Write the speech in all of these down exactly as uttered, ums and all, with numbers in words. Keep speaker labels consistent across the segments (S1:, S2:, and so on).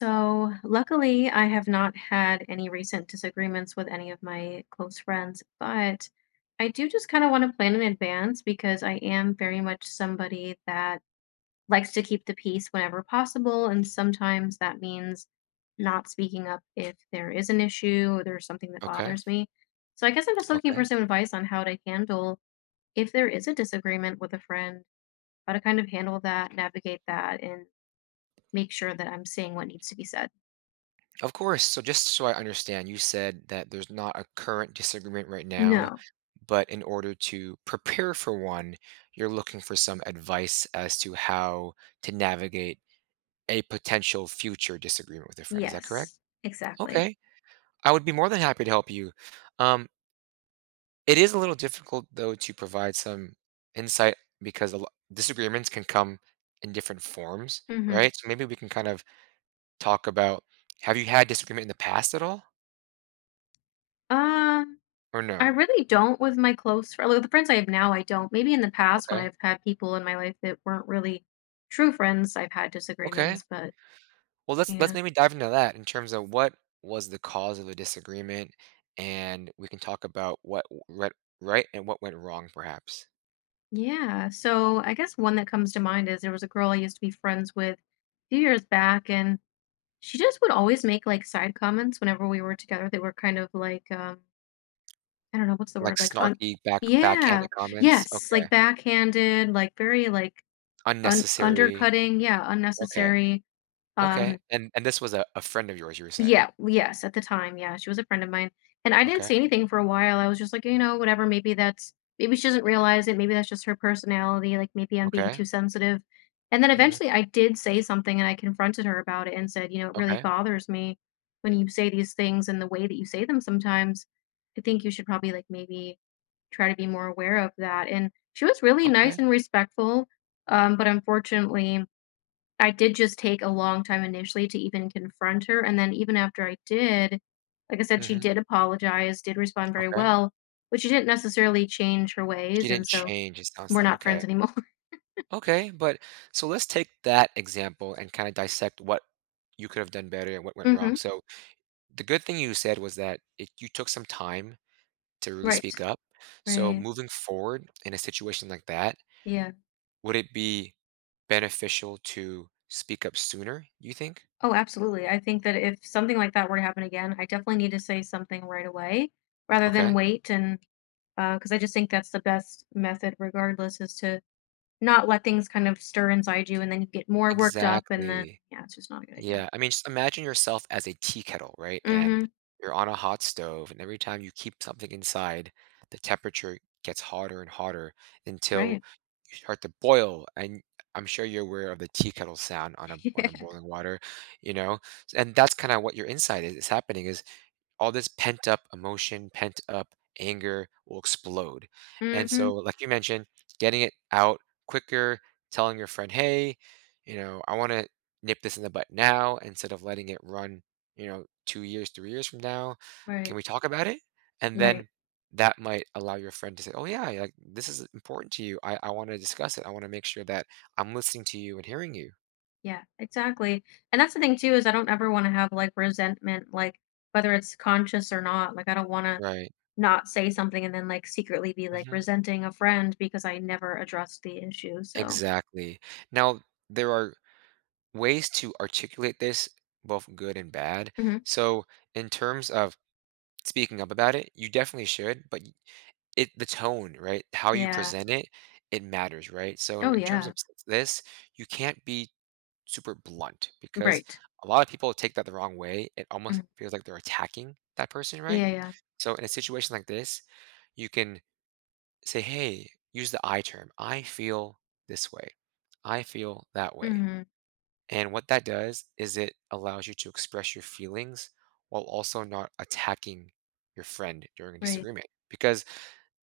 S1: So, luckily, I have not had any recent disagreements with any of my close friends, but I do just kind of want to plan in advance because I am very much somebody that likes to keep the peace whenever possible. And sometimes that means not speaking up if there is an issue or there's something that
S2: Okay.
S1: bothers me. So, I guess I'm just looking for
S2: Okay.
S1: some advice on how to handle if there is a disagreement with a friend, how to kind of handle that, navigate that, and make sure that I'm saying what needs to be said.
S2: Of course. So just so I understand, you said that there's not a current disagreement right now,
S1: No.
S2: but in order to prepare for one, you're looking for some advice as to how to navigate a potential future disagreement with a friend. Is that correct?
S1: Yes, exactly.
S2: Okay. I would be more than happy to help you. Um, it is a little difficult though to provide some insight because a lo- disagreements can come in different forms,
S1: Mhm.
S2: right? So maybe we can kind of talk about have you had disagreement in the past at all?
S1: Um,
S2: Or
S1: I
S2: no?
S1: really don't with my close friends. Like the friends I have now, I don't. Maybe in the past when
S2: Okay,
S1: I've had people in my life that weren't really true friends, I've had
S2: okay.
S1: disagreements, but
S2: Well, let's let's
S1: yeah.
S2: maybe dive into that in terms of what was the cause of the disagreement, and we can talk about what w went right and what went wrong, perhaps.
S1: Yeah. So I guess one that comes to mind is there was a girl I used to be friends with a few years back, and she just would always make like side comments whenever we were together that were kind of like, um, I don't know, what's the
S2: Like
S1: word? Like, un-
S2: snarky back
S1: yeah,
S2: backhanded comments?
S1: yes, like
S2: Okay.
S1: backhanded, like very like un-
S2: Unnecessary.
S1: undercutting, yeah,
S2: Okay,
S1: unnecessary,
S2: okay.
S1: um
S2: And and this was a a friend of yours, you were saying?
S1: yeah, yes, at the time, yeah, she was a friend of mine, and I didn't
S2: Okay,
S1: say anything for a while. I was just like, you know, whatever, maybe that's maybe she doesn't realize it, maybe that's just her personality, like maybe I'm being
S2: okay.
S1: too sensitive. And then
S2: Mhm.
S1: eventually I did say something and I confronted her about it and said, you know, it really
S2: Okay,
S1: bothers me when you say these things and the way that you say them sometimes. I think you should probably like maybe try to be more aware of that. And she was really nice
S2: okay.
S1: and respectful, um, but unfortunately I did just take a long time initially to even confront her, and then even after I did, like I said, she
S2: Mhm,
S1: did apologize, did respond very
S2: okay.
S1: well, but she didn't necessarily change her
S2: She
S1: ways, and
S2: didn't
S1: so
S2: change, it sounds
S1: we're
S2: like,
S1: not
S2: okay.
S1: friends anymore.
S2: Okay, but so let's take that example and kind of dissect what you could have done better and what went
S1: Hmm.
S2: wrong. So the good thing you said was that it, you took some time to really
S1: Right.
S2: speak up. So
S1: Right.
S2: moving forward in a situation like that,
S1: Yeah.
S2: would it be beneficial to speak up sooner, you think?
S1: Oh, absolutely. I think that if something like that were to happen again, I definitely need to say something right away rather than
S2: Okay.
S1: wait. And Because I just think that's the best method, regardless, is to not let things kind of stir inside you and then you get more worked up and then
S2: Exactly.
S1: yeah, it's just not a good idea.
S2: Yeah, I mean, just imagine yourself as a tea kettle, right? And
S1: Hmm.
S2: you're on a hot stove, and every time you keep something inside, the temperature gets hotter and hotter until
S1: Right.
S2: you start to boil. And I'm sure you're aware of the tea kettle sound on a
S1: Yeah.
S2: on a boiling water, you know? And that's kind of what your inside is, is happening is all this pent up emotion, pent up anger will explode. And
S1: Mhm.
S2: so, like you mentioned, getting it out quicker, telling your friend, hey, you know, I want to nip this in the butt now instead of letting it run, you know, two years, three years from now.
S1: Right.
S2: Can we talk about it? And
S1: Right.
S2: then that might allow your friend to say, oh, yeah, like this is important to you. I, I want to discuss it. I want to make sure that I'm listening to you and hearing you.
S1: Yeah, exactly. And that's the thing too is I don't ever want to have like resentment, like whether it's conscious or not. Like I don't want to
S2: Right.
S1: not say something and then like secretly be like
S2: Hmm.
S1: resenting a friend because I never addressed the issue. So,
S2: Exactly. Now, there are ways to articulate this, both good and bad.
S1: mhm.
S2: So, in terms of speaking up about it, you definitely should, but y- it the tone, right? How you
S1: Yeah.
S2: present it, it matters, right? So,
S1: Oh
S2: in terms
S1: yeah.
S2: of s- this, you can't be super blunt because
S1: Right.
S2: a lot of people take that the wrong way. It
S1: Mhm.
S2: almost feels like they're attacking that person, right?
S1: Yeah. Yeah.
S2: So, in a situation like this, you can say, "Hey, use the I term. I feel this way. I feel that way."
S1: Hmm.
S2: And what that does is it allows you to express your feelings while also not attacking your friend during a
S1: Right.
S2: disagreement. Because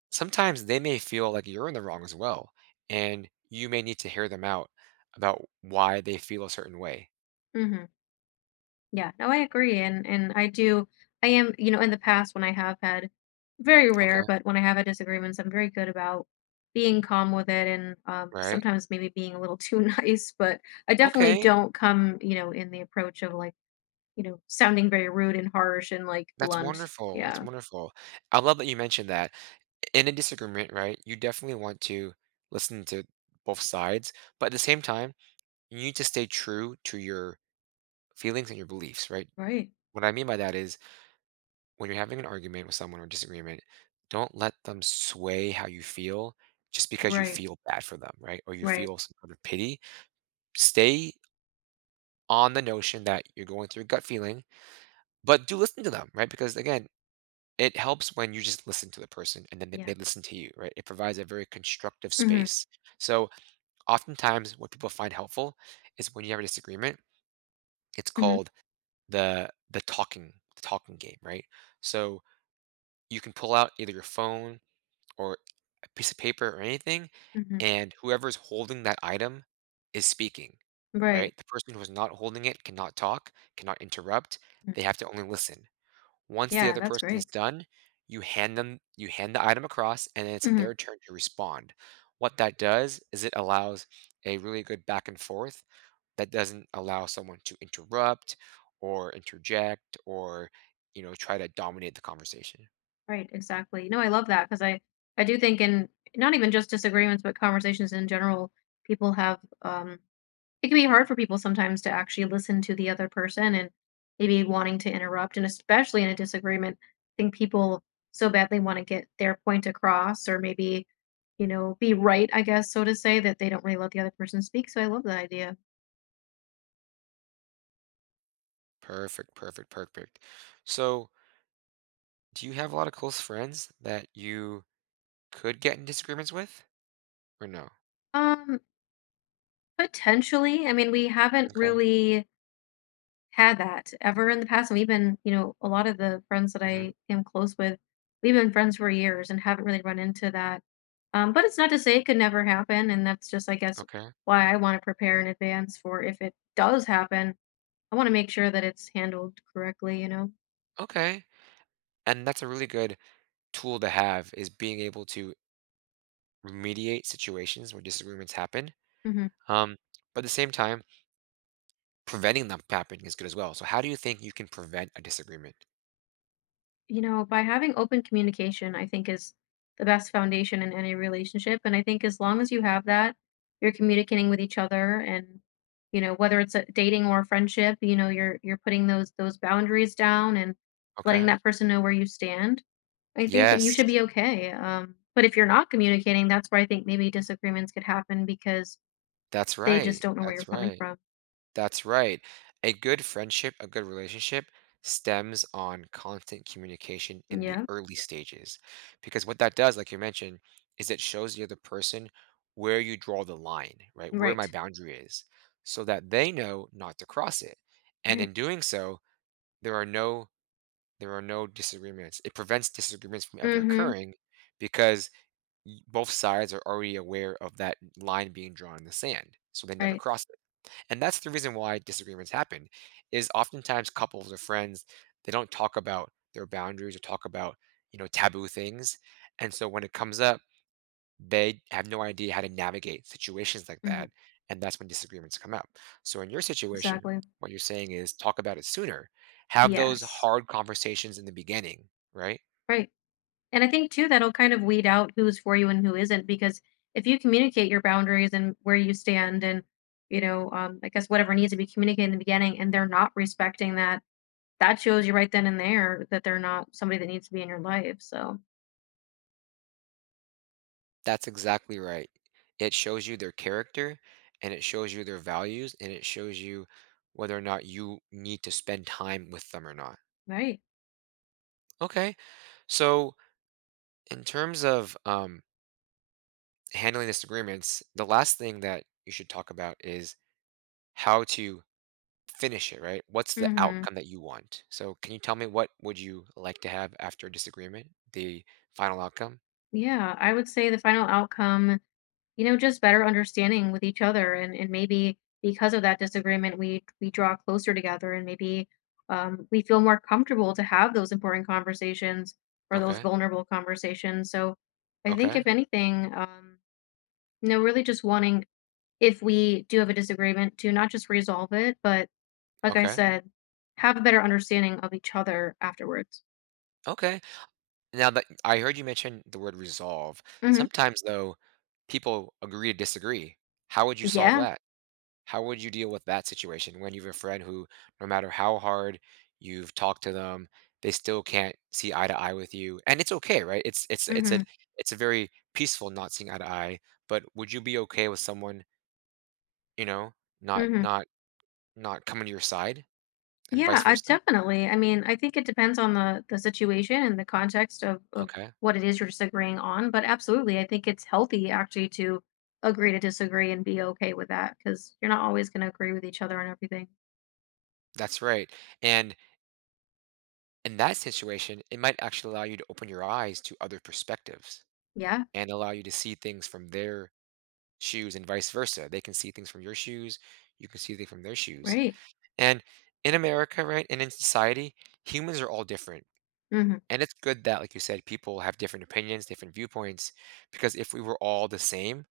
S2: sometimes they may feel like you're in the wrong as well. And you may need to hear them out about why they feel a certain way.
S1: Hmm. Yeah, no, I agree, and and I do I am, you know, in the past when I have had very rare,
S2: Okay.
S1: but when I have had disagreements, I'm very good about being calm with it, and um,
S2: Right.
S1: sometimes maybe being a little too nice, but I definitely
S2: Okay.
S1: don't come, you know, in the approach of like, you know, sounding very rude and harsh and like
S2: That's
S1: blunt.
S2: wonderful. That's
S1: Yeah.
S2: wonderful. I love that you mentioned that. In a disagreement, right, you definitely want to listen to both sides. But at the same time, you need to stay true to your feelings and your beliefs, right?
S1: Right.
S2: What I mean by that is when you're having an argument with someone or disagreement, don't let them sway how you feel just because you
S1: Right.
S2: feel bad for them, right? Or you
S1: Right.
S2: feel some kind of pity. Stay on the notion that you're going through a gut feeling, but do listen to them, right? Because again, it helps when you just listen to the person and then they,
S1: Yeah.
S2: they listen to you, right? It provides a very constructive
S1: Mm-hmm.
S2: space. So, oftentimes, what people find helpful is when you have a disagreement, it's
S1: Mm-hmm.
S2: called the the talking the talking game, right? So you can pull out either your phone or a piece of paper or anything,
S1: Mm-hmm.
S2: and whoever's holding that item is speaking,
S1: Right.
S2: right? The person who is not holding it cannot talk, cannot interrupt.
S1: mm,
S2: They have to only listen. Once the
S1: Yeah,
S2: other
S1: that's
S2: person
S1: great.
S2: is done, you hand them you hand the item across and then it's
S1: Mm-hmm.
S2: their turn to respond. What that does is it allows a really good back and forth that doesn't allow someone to interrupt or interject or you know try to dominate the conversation.
S1: Right, exactly. No, I love that because I I do think in not even just disagreements, but conversations in general, people have um it can be hard for people sometimes to actually listen to the other person and maybe wanting to interrupt, and especially in a disagreement, I think people so badly want to get their point across, or maybe, you know, be right, I guess, so to say, that they don't really let the other person speak. So I love that idea.
S2: Perfect, perfect, perfect. So, do you have a lot of close friends that you could get in disagreements with or no?
S1: Um Potentially, I mean, we haven't
S2: Okay.
S1: really had that ever in the past, and we've been, you know, a lot of the friends that
S2: Hmm.
S1: I am close with, we've been friends for years and haven't really run into that. Um, but it's not to say it could never happen, and that's just, I guess,
S2: Okay.
S1: why I wanna prepare in advance for if it does happen. I wanna make sure that it's handled correctly, you know?
S2: Okay. And that's a really good tool to have is being able to remediate situations where disagreements happen.
S1: Mhm.
S2: Um, but at the same time, preventing them from happening is good as well. So how do you think you can prevent a disagreement?
S1: You know, by having open communication, I think is the best foundation in any relationship. And I think as long as you have that, you're communicating with each other, and you know, whether it's a dating or a friendship, you know, you're you're putting those those boundaries down and letting
S2: Okay.
S1: that person know where you stand. I think that you
S2: Yes,
S1: should be okay. Um, but if you're not communicating, that's where I think maybe disagreements could happen because
S2: that's
S1: they just
S2: right.
S1: don't know where you're
S2: That's
S1: coming
S2: right.
S1: from.
S2: That's right. A good friendship, a good relationship stems on constant communication in the
S1: Yeah.
S2: early stages. Because what that does, like you mentioned, is it shows the other person where you draw the line, right? Where my
S1: Right.
S2: boundary is, so that they know not to cross it. And
S1: Right.
S2: in doing so, there are no there are no disagreements. It prevents disagreements from ever
S1: Mm-hmm.
S2: occurring because y- both sides are already aware of that line being drawn in the sand. So they never
S1: Right.
S2: cross it. And that's the reason why disagreements happen is oftentimes couples or friends, they don't talk about their boundaries or talk about, you know, taboo things. And so when it comes up, they have no idea how to navigate situations like
S1: Hmm.
S2: that. And that's when disagreements come up. So in your situation,
S1: Exactly.
S2: what you're saying is talk about it sooner. Have those
S1: Yes.
S2: hard conversations in the beginning, right?
S1: Right. And I think too that'll kind of weed out who's for you and who isn't, because if you communicate your boundaries and where you stand, and you know, um, I guess whatever needs to be communicated in the beginning and they're not respecting that, that shows you right then and there that they're not somebody that needs to be in your life. So,
S2: That's exactly right. It shows you their character and it shows you their values and it shows you whether or not you need to spend time with them or not.
S1: right.
S2: Okay. So, in terms of um, handling disagreements, the last thing that you should talk about is how to finish it, right? What's the
S1: Mhm.
S2: outcome that you want? So, can you tell me what would you like to have after a disagreement? The final outcome?
S1: Yeah, I would say the final outcome, you know, just better understanding with each other, and and maybe because of that disagreement, we we draw closer together, and maybe um, we feel more comfortable to have those important conversations or those
S2: Okay.
S1: vulnerable conversations. So I think
S2: Okay.
S1: if anything, um, you know, really just wanting if we do have a disagreement to not just resolve it, but like I
S2: Okay.
S1: said, have a better understanding of each other afterwards.
S2: Okay. Now that I heard you mention the word resolve.
S1: Hmm.
S2: Sometimes though, people agree to disagree. How would you solve
S1: Yeah.
S2: that? How would you deal with that situation when you have a friend who, no matter how hard you've talked to them, they still can't see eye to eye with you? And it's okay, right? It's it's it's a
S1: Hmm.
S2: it's a very peaceful not seeing eye to eye, but would you be okay with someone, you know, not
S1: Hmm.
S2: not not coming to your side and
S1: Yeah,
S2: vice
S1: uh,
S2: versa?
S1: Definitely. I mean, I think it depends on the the situation and the context of of
S2: Okay.
S1: what it is you're disagreeing on, but absolutely, I think it's healthy actually to agree to disagree and be okay with that, because you're not always going to agree with each other on everything.
S2: That's right. And in that situation, it might actually allow you to open your eyes to other perspectives
S1: Yeah,
S2: and allow you to see things from their shoes and vice versa. They can see things from your shoes, you can see things from their shoes.
S1: right.
S2: And in America, right, and in society, humans are all different.
S1: Hmm.
S2: And it's good that, like you said, people have different opinions, different viewpoints, because if we were all the same,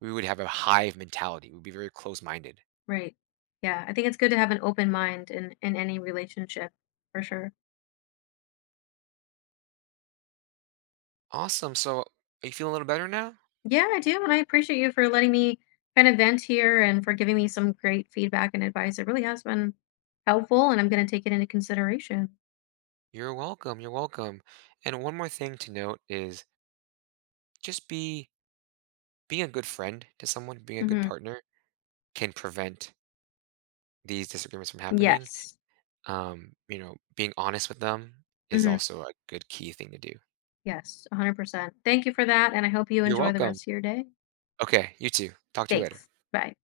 S2: we would have a hive mentality. We'd be very close minded.
S1: Right. Yeah, I think it's good to have an open mind in in any relationship for sure.
S2: Awesome. So, are you feeling a little better now?
S1: Yeah, I do, and I appreciate you for letting me kind of vent here and for giving me some great feedback and advice. It really has been helpful, and I'm going to take it into consideration.
S2: You're welcome. You're welcome. And one more thing to note is just be being a good friend to someone, being a good
S1: Hmm.
S2: partner can prevent these disagreements from happening.
S1: Yes.
S2: Um, you know, being honest with them is
S1: Mhm.
S2: also a good key thing to do.
S1: Yes, one hundred percent. Thank you for that, and I hope you
S2: You're
S1: enjoy the
S2: welcome.
S1: rest of your day.
S2: Okay, you too. Talk to you later.
S1: Thanks. Bye.